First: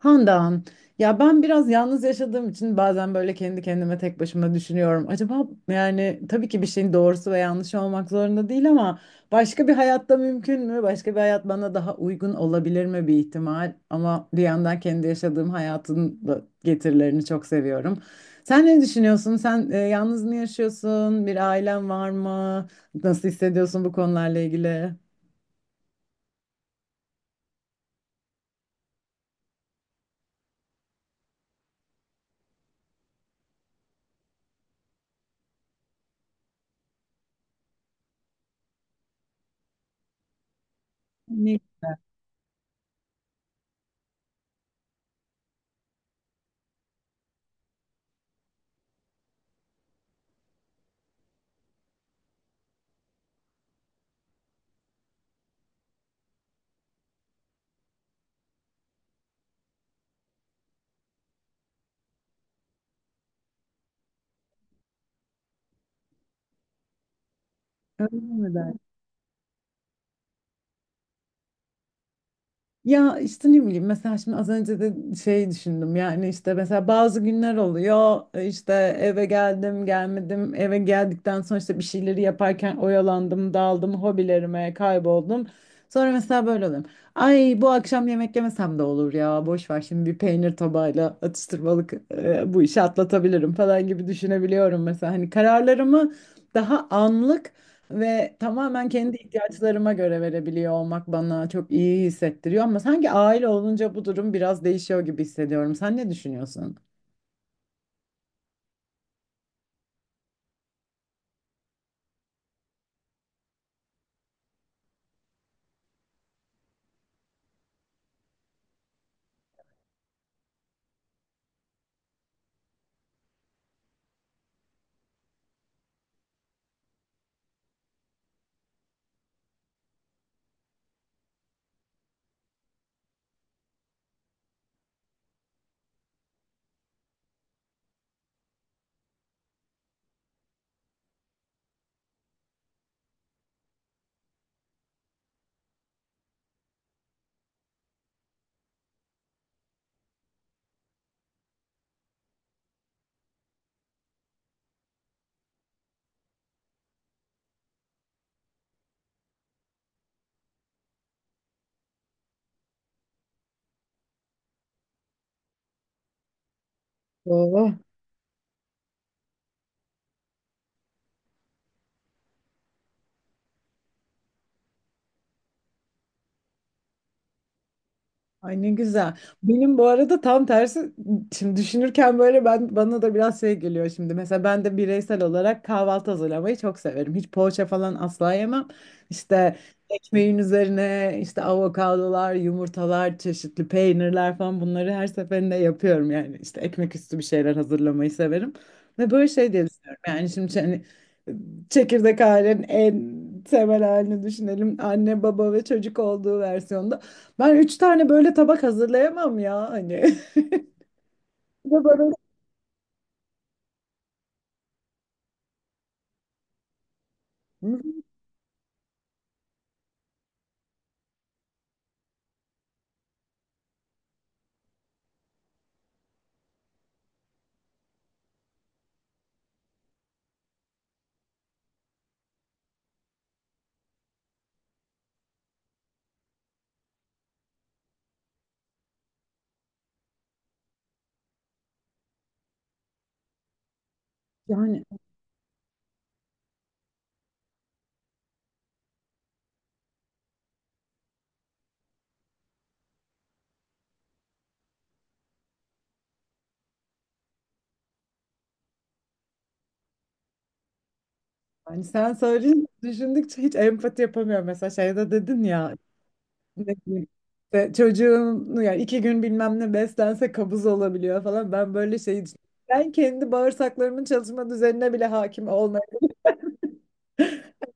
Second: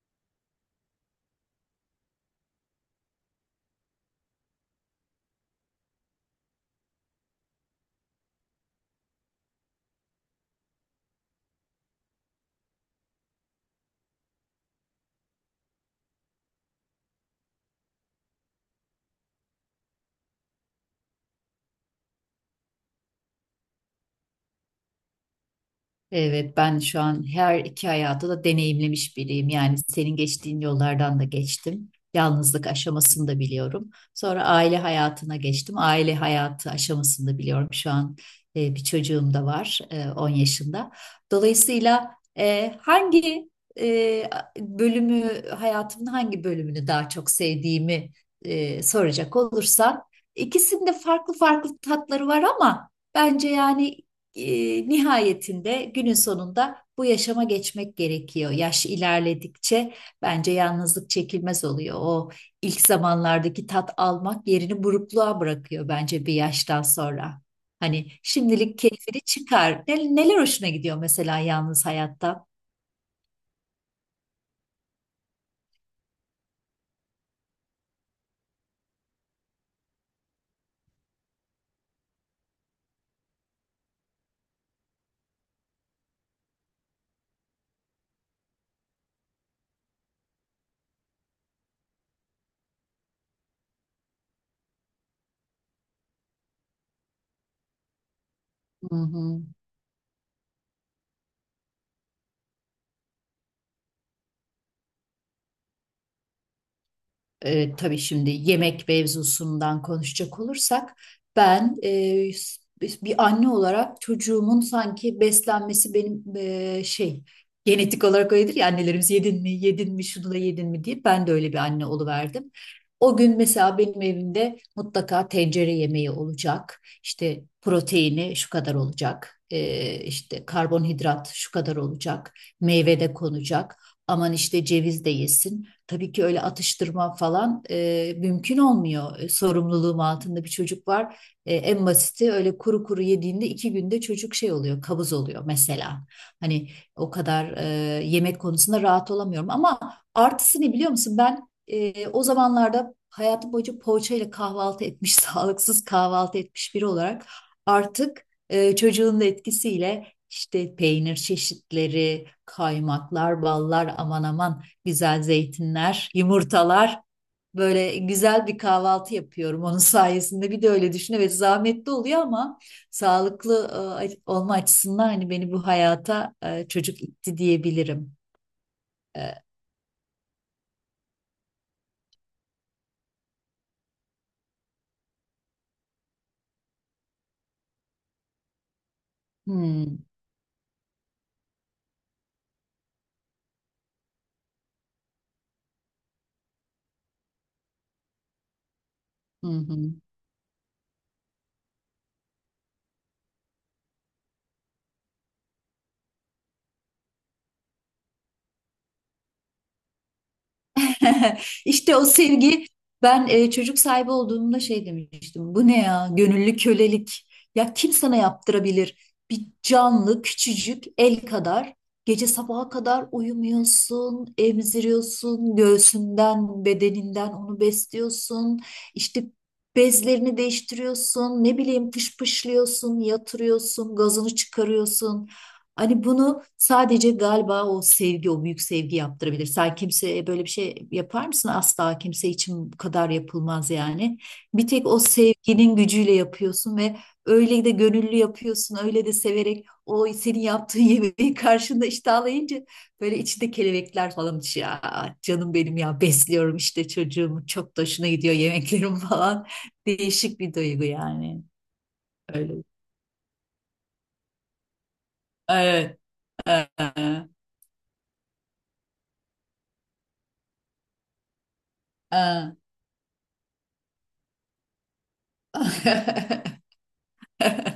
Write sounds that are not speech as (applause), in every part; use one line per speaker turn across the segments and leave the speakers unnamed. Handan, ya ben biraz yalnız yaşadığım için bazen böyle kendi kendime tek başıma düşünüyorum. Acaba yani tabii ki bir şeyin doğrusu ve yanlışı olmak zorunda değil ama başka bir hayatta mümkün mü? Başka bir hayat bana daha uygun olabilir mi bir ihtimal? Ama bir yandan kendi yaşadığım hayatın da getirilerini çok seviyorum. Sen ne düşünüyorsun? Sen yalnız mı yaşıyorsun? Bir ailen var mı? Nasıl hissediyorsun bu konularla ilgili?
Evet, ben şu an her iki hayatı da deneyimlemiş biriyim. Yani senin geçtiğin yollardan da geçtim. Yalnızlık aşamasını da biliyorum. Sonra aile hayatına geçtim. Aile hayatı aşamasını da biliyorum. Şu an bir çocuğum da var, 10 yaşında.
Ne?
Dolayısıyla e, hangi e, hayatımın hangi bölümünü daha çok sevdiğimi soracak olursan, ikisinde farklı farklı tatları var ama bence yani nihayetinde günün sonunda bu yaşama geçmek gerekiyor. Yaş ilerledikçe bence yalnızlık çekilmez oluyor. O ilk zamanlardaki tat almak yerini burukluğa bırakıyor bence bir yaştan sonra. Hani
Öyle mi?
şimdilik keyfini çıkar. Neler hoşuna gidiyor mesela yalnız hayatta?
Ya işte ne bileyim mesela şimdi az önce de şey düşündüm yani işte mesela bazı günler oluyor işte eve geldim gelmedim eve geldikten sonra işte bir şeyleri yaparken oyalandım daldım hobilerime kayboldum sonra mesela böyle oluyorum ay bu akşam yemek yemesem de olur ya boş ver şimdi bir peynir tabağıyla atıştırmalık bu işi atlatabilirim falan gibi düşünebiliyorum mesela hani kararlarımı daha anlık ve tamamen
Hı
kendi
hı.
ihtiyaçlarıma göre verebiliyor olmak bana çok iyi hissettiriyor ama sanki aile olunca bu durum biraz değişiyor gibi hissediyorum. Sen ne düşünüyorsun?
Tabii şimdi yemek mevzusundan konuşacak olursak ben bir anne olarak çocuğumun sanki beslenmesi benim şey genetik olarak öyledir ya annelerimiz yedin mi yedin mi şunu da yedin mi diye ben de öyle bir anne oluverdim. O gün mesela benim evimde mutlaka tencere yemeği olacak. İşte proteini şu kadar olacak. E, işte karbonhidrat şu kadar olacak. Meyve de konacak. Aman işte ceviz de yesin. Tabii ki öyle atıştırma falan mümkün olmuyor. Sorumluluğum altında bir çocuk var. En basiti öyle kuru kuru yediğinde 2 günde çocuk şey oluyor, kabız oluyor mesela. Hani o kadar yemek konusunda rahat olamıyorum. Ama artısı ne biliyor musun? Ben o zamanlarda hayatım boyunca poğaça ile kahvaltı etmiş, (laughs) sağlıksız kahvaltı etmiş biri olarak artık çocuğun da etkisiyle işte peynir çeşitleri, kaymaklar, ballar aman aman güzel zeytinler, yumurtalar.
Doğru.
Böyle güzel bir kahvaltı yapıyorum onun (laughs) sayesinde. Bir de öyle düşün. Evet, zahmetli oluyor ama sağlıklı olma açısından hani beni bu hayata çocuk itti diyebilirim.
Ay ne güzel.
E,
Benim bu arada tam tersi şimdi düşünürken böyle ben bana da biraz şey geliyor şimdi. Mesela ben de bireysel olarak kahvaltı hazırlamayı çok severim. Hiç poğaça falan asla yemem. İşte
hmm,
ekmeğin üzerine işte avokadolar, yumurtalar, çeşitli peynirler falan bunları her seferinde yapıyorum yani. İşte ekmek üstü bir şeyler hazırlamayı severim. Ve böyle
hı
şey diye
hı.
düşünüyorum. Yani şimdi hani çekirdek ailenin en temel halini düşünelim. Anne, baba ve çocuk olduğu versiyonda. Ben üç tane böyle tabak hazırlayamam ya hani. (laughs)
(laughs)
Bir de
İşte o
böyle-
sevgi, ben çocuk sahibi olduğumda şey demiştim. Bu ne ya? Gönüllü kölelik. Ya kim sana yaptırabilir? Bir canlı, küçücük el kadar, gece sabaha kadar uyumuyorsun, emziriyorsun, göğsünden, bedeninden onu besliyorsun. İşte bezlerini değiştiriyorsun, ne bileyim pış pışlıyorsun, yatırıyorsun, gazını çıkarıyorsun. Hani bunu sadece galiba o sevgi, o büyük sevgi yaptırabilir. Sen kimseye böyle bir şey yapar mısın? Asla kimse için bu kadar yapılmaz yani. Bir
Yani,
tek o sevginin gücüyle yapıyorsun ve öyle de gönüllü yapıyorsun, öyle de severek o senin yaptığın (laughs) yemeği karşında iştahlayınca böyle içinde kelebekler falan uçuyor. "Aa, canım benim ya, besliyorum işte çocuğumu, çok da hoşuna gidiyor yemeklerim (laughs) falan." Değişik bir duygu yani.
yani, sen
Öyle.
söyleyince düşündükçe hiç empati yapamıyorum. Mesela şeyde dedin ya
Evet. Ee,
ne bileyim, işte çocuğun yani iki gün bilmem ne beslense kabız olabiliyor falan. Ben böyle şey
ee.
ben kendi bağırsaklarımın çalışma düzenine bile hakim.
(laughs)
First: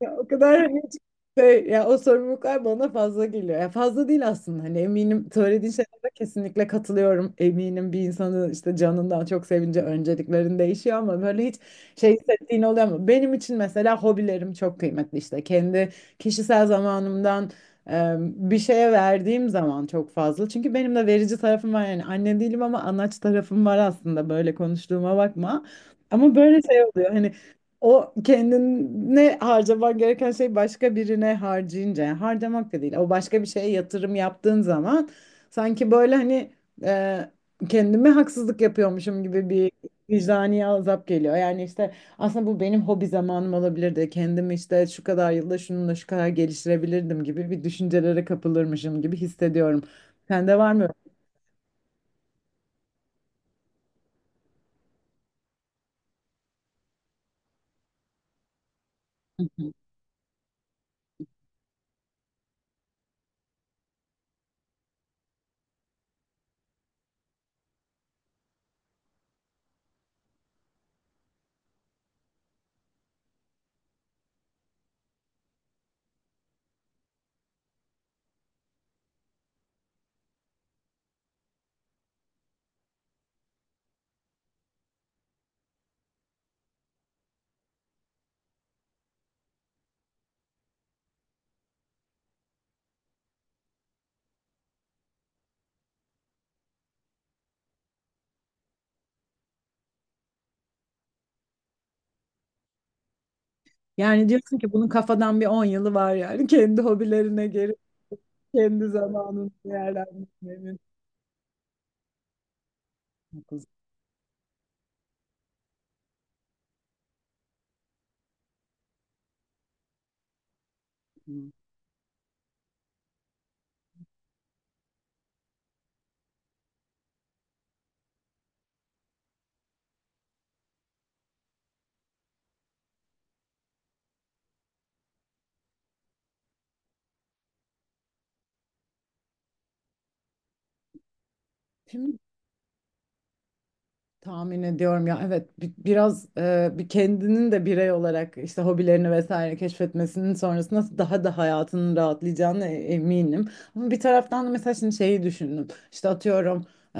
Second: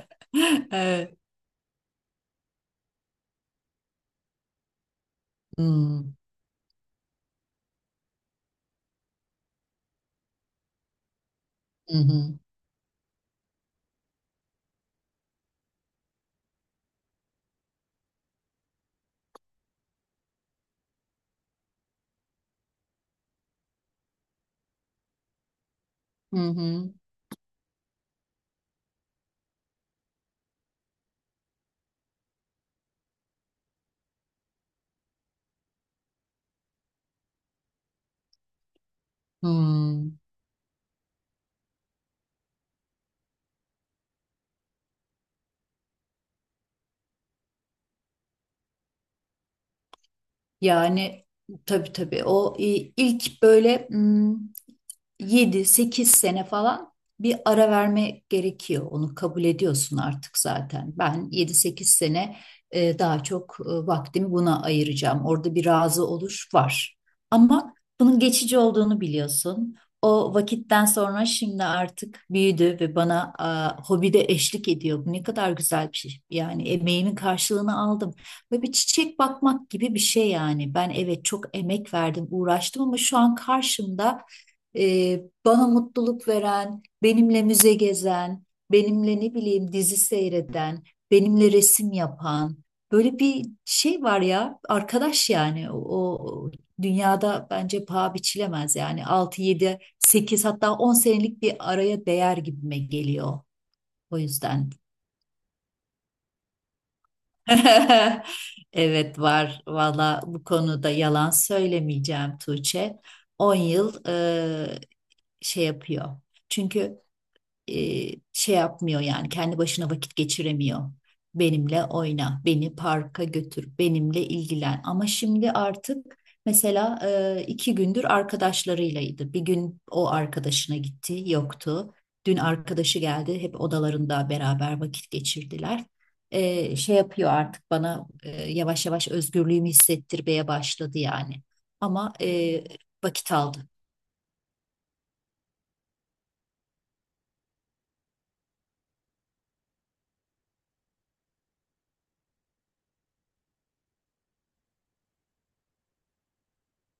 Ya o kadar hani hiç
Evet.
şey, ya o sorumluluklar bana fazla geliyor. Ya fazla değil aslında. Hani eminim söylediğin şeylere
Hmm.
kesinlikle katılıyorum. Eminim bir insanın işte canından çok sevince önceliklerin değişiyor ama böyle hiç
Hı
şey
hı.
hissettiğin oluyor mu? Benim için mesela hobilerim çok kıymetli işte. Kendi kişisel zamanımdan bir şeye verdiğim zaman çok fazla. Çünkü benim de verici tarafım var yani anne değilim ama anaç tarafım var aslında böyle konuştuğuma bakma. Ama
Hı
böyle şey
hı.
oluyor hani o kendine harcaman gereken şey başka birine harcayınca yani harcamak da değil. O başka bir şeye yatırım yaptığın zaman sanki böyle hani e, kendime haksızlık yapıyormuşum gibi bir
Hmm.
vicdani azap geliyor. Yani işte aslında bu benim hobi zamanım olabilirdi. Kendimi işte şu kadar yılda şununla şu kadar geliştirebilirdim gibi bir düşüncelere kapılırmışım gibi hissediyorum. Sende var mı? Öyle?
Yani tabii tabii, o ilk böyle yedi sekiz sene falan bir ara verme gerekiyor. Onu kabul ediyorsun artık zaten. Ben yedi sekiz sene daha çok vaktimi buna ayıracağım. Orada bir razı oluş var. Ama bunun geçici olduğunu biliyorsun. O vakitten sonra şimdi artık büyüdü ve bana hobide eşlik ediyor. Bu ne kadar güzel bir şey. Yani emeğimin karşılığını aldım. Böyle bir çiçek bakmak gibi bir şey yani. Ben, evet, çok emek verdim, uğraştım ama şu an karşımda bana mutluluk veren, benimle müze gezen, benimle ne bileyim dizi seyreden, benimle resim yapan böyle bir şey var ya arkadaş yani o dünyada bence paha biçilemez, yani 6 7 8 hatta 10 senelik bir araya değer gibime geliyor. O
Yani diyorsun
yüzden
ki bunun kafadan bir 10 yılı var yani (laughs) kendi hobilerine geri
(laughs)
kendi
evet,
zamanını
var. Valla bu
değerlendirmenin
konuda yalan söylemeyeceğim Tuğçe. on
haklısın.
yıl şey yapıyor. Çünkü e, şey yapmıyor yani kendi başına vakit geçiremiyor. Benimle oyna, beni parka götür, benimle ilgilen. Ama şimdi artık mesela 2 gündür arkadaşlarıylaydı. Bir gün o arkadaşına gitti, yoktu. Dün arkadaşı geldi, hep odalarında beraber vakit geçirdiler. Şey yapıyor artık, bana yavaş yavaş özgürlüğümü hissettirmeye başladı yani. Ama
Şimdi
vakit aldı.
tahmin ediyorum ya evet biraz bir kendinin de birey olarak işte hobilerini vesaire keşfetmesinin sonrasında daha da hayatının rahatlayacağına eminim. Ama bir taraftan da mesela şimdi şeyi düşündüm. İşte atıyorum e,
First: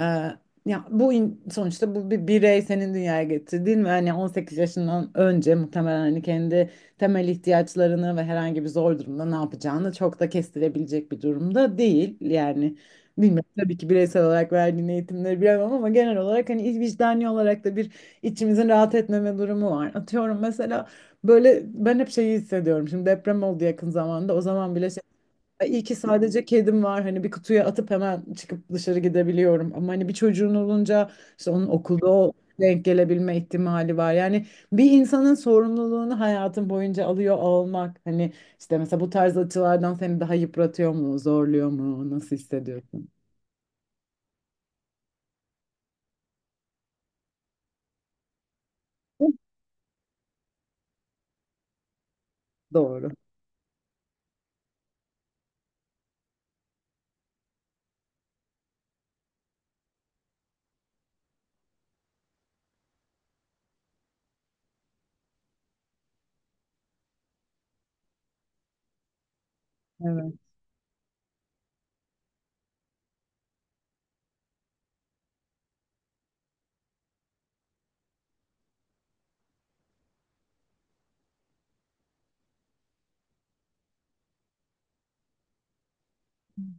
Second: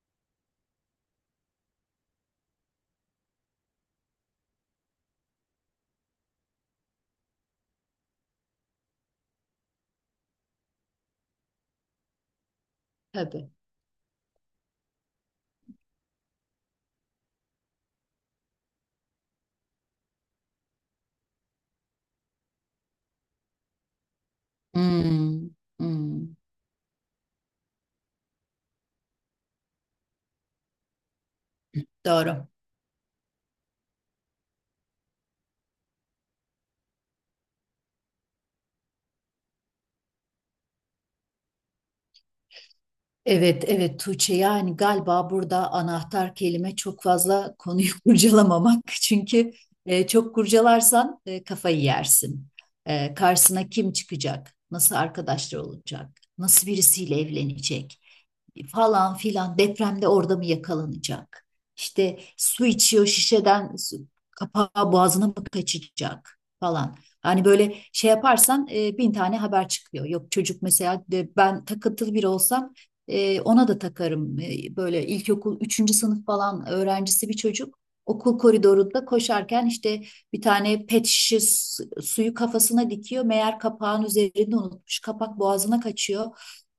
ya bu sonuçta bu bir birey senin dünyaya getirdiğin ve hani 18 yaşından önce muhtemelen hani kendi temel ihtiyaçlarını ve herhangi bir zor durumda ne yapacağını çok da kestirebilecek bir durumda değil. Yani bilmiyorum
Tabii.
tabii ki bireysel olarak verdiğin eğitimleri bilemem ama genel olarak hani vicdani olarak da bir içimizin rahat etmeme durumu var. Atıyorum mesela böyle ben hep şeyi hissediyorum. Şimdi deprem oldu yakın zamanda. O zaman bile şey
Hmm,
"Ay, iyi ki
hmm.
sadece kedim var. Hani bir kutuya atıp hemen çıkıp dışarı gidebiliyorum. Ama hani bir çocuğun olunca işte onun okulda o
Doğru.
denk gelebilme ihtimali var. Yani bir insanın sorumluluğunu hayatın boyunca alıyor olmak. Hani işte mesela bu tarz açılardan seni daha yıpratıyor mu, zorluyor mu, nasıl hissediyorsun?
Evet, evet Tuğçe, yani galiba burada anahtar kelime çok fazla konuyu (laughs) kurcalamamak. Çünkü çok kurcalarsan kafayı yersin.
Doğru.
Karşısına kim çıkacak? Nasıl arkadaşlar olacak? Nasıl birisiyle evlenecek? Falan filan depremde orada mı yakalanacak? İşte su içiyor şişeden, kapağı boğazına mı kaçacak falan. Hani böyle şey yaparsan bin tane haber çıkıyor. Yok
Evet.
çocuk mesela, de ben takıntılı biri olsam ona da takarım. Böyle ilkokul üçüncü sınıf falan öğrencisi bir çocuk. Okul koridorunda koşarken işte bir tane pet şişe suyu kafasına dikiyor. Meğer kapağın üzerinde unutmuş. Kapak boğazına kaçıyor.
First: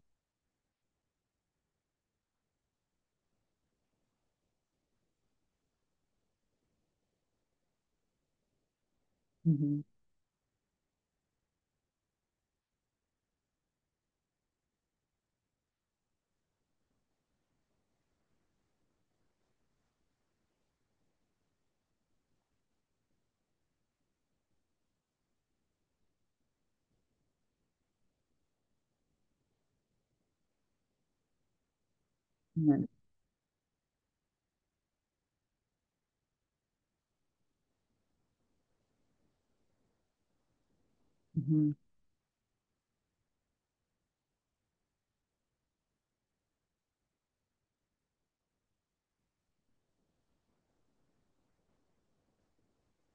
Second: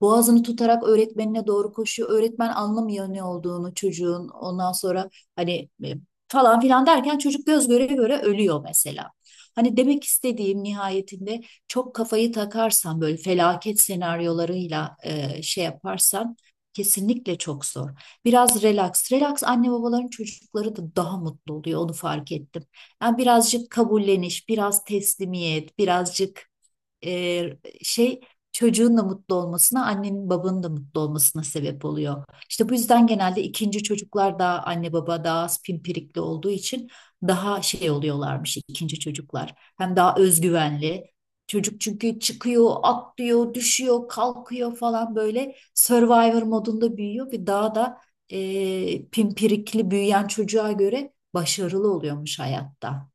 Boğazını tutarak öğretmenine doğru koşuyor. Öğretmen anlamıyor ne olduğunu çocuğun. Ondan sonra hani falan filan derken çocuk göz göre göre ölüyor mesela.
Hı
Hani
hı.
demek istediğim, nihayetinde çok kafayı takarsan böyle felaket senaryolarıyla şey yaparsan, kesinlikle çok zor. Biraz relax. Relax anne babaların çocukları da daha mutlu oluyor, onu fark ettim. Yani birazcık kabulleniş, biraz teslimiyet, birazcık e, şey çocuğun da mutlu olmasına, annenin babanın da mutlu olmasına sebep oluyor. İşte bu
Evet.
yüzden genelde ikinci çocuklar, daha anne baba daha az pimpirikli olduğu için, daha şey oluyorlarmış ikinci çocuklar. Hem daha özgüvenli.
Hı hı.
Çocuk çünkü çıkıyor, atlıyor, düşüyor, kalkıyor falan, böyle Survivor modunda büyüyor ve daha da pimpirikli büyüyen çocuğa göre başarılı oluyormuş hayatta.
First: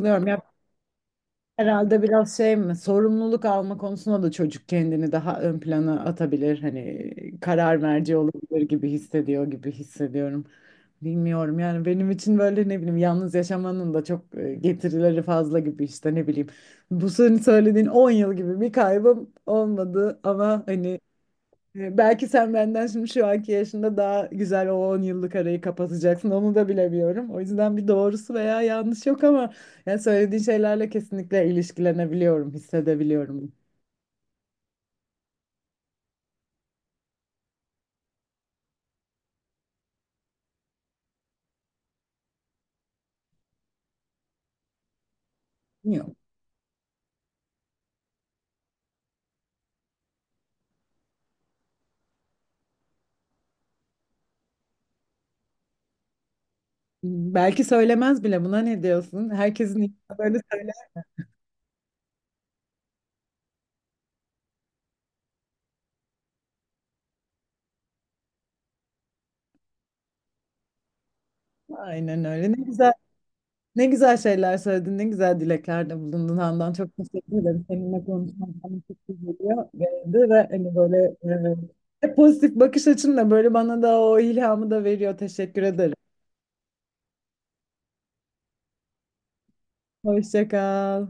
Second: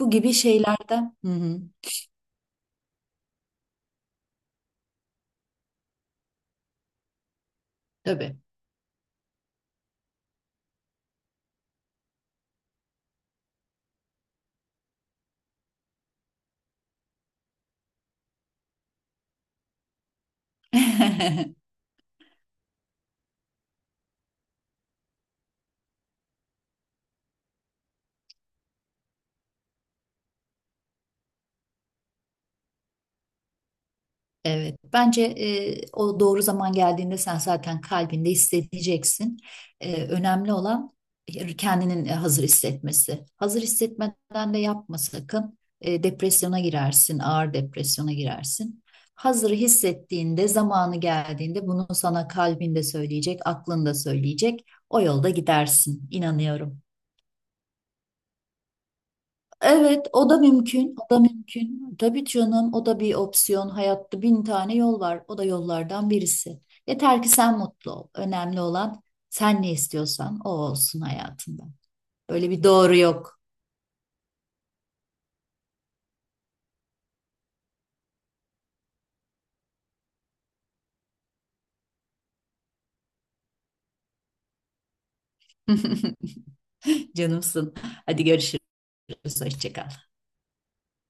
Bu gibi
Ya
şeylerden. Hı hı,
herhalde biraz şey mi? Sorumluluk alma konusunda da çocuk kendini daha ön plana atabilir. Hani karar merci
tabii.
olabilir gibi hissediyor gibi hissediyorum. Bilmiyorum yani benim için böyle ne bileyim yalnız yaşamanın da çok getirileri fazla gibi işte ne bileyim. Bu senin söylediğin 10 yıl gibi bir kaybım olmadı ama hani
(laughs)
Belki sen benden şimdi şu anki yaşında daha güzel o 10 yıllık arayı kapatacaksın. Onu da bilemiyorum. O yüzden bir doğrusu veya yanlış yok ama yani söylediğin şeylerle kesinlikle ilişkilenebiliyorum, hissedebiliyorum.
Evet, bence o doğru zaman geldiğinde sen zaten kalbinde hissedeceksin. Önemli olan kendinin hazır hissetmesi. Hazır hissetmeden de yapma sakın. E,
Yok.
depresyona girersin, ağır depresyona girersin. Hazır hissettiğinde, zamanı geldiğinde bunu sana kalbinde söyleyecek, aklında söyleyecek. O yolda gidersin, inanıyorum.
Belki söylemez bile. Buna ne diyorsun? Herkesin (laughs) ilk
Evet, o da
böyle söyler
mümkün, o da mümkün. Tabii canım, o da bir opsiyon. Hayatta bin tane yol var, o da yollardan birisi. Yeter ki sen mutlu ol. Önemli olan, sen ne istiyorsan o olsun hayatında.
mi? Aynen
Böyle
öyle. Ne
bir
güzel.
doğru yok.
Ne güzel şeyler söyledin, ne güzel dileklerde bulundun Handan. Çok teşekkür ederim. Seninle konuşmak bana çok iyi geldi ve hani böyle e, hep pozitif bakış açınla böyle bana da o ilhamı da veriyor. Teşekkür ederim.
(laughs) Canımsın. Hadi görüşürüz, hoşça kal.
Hoşça kal.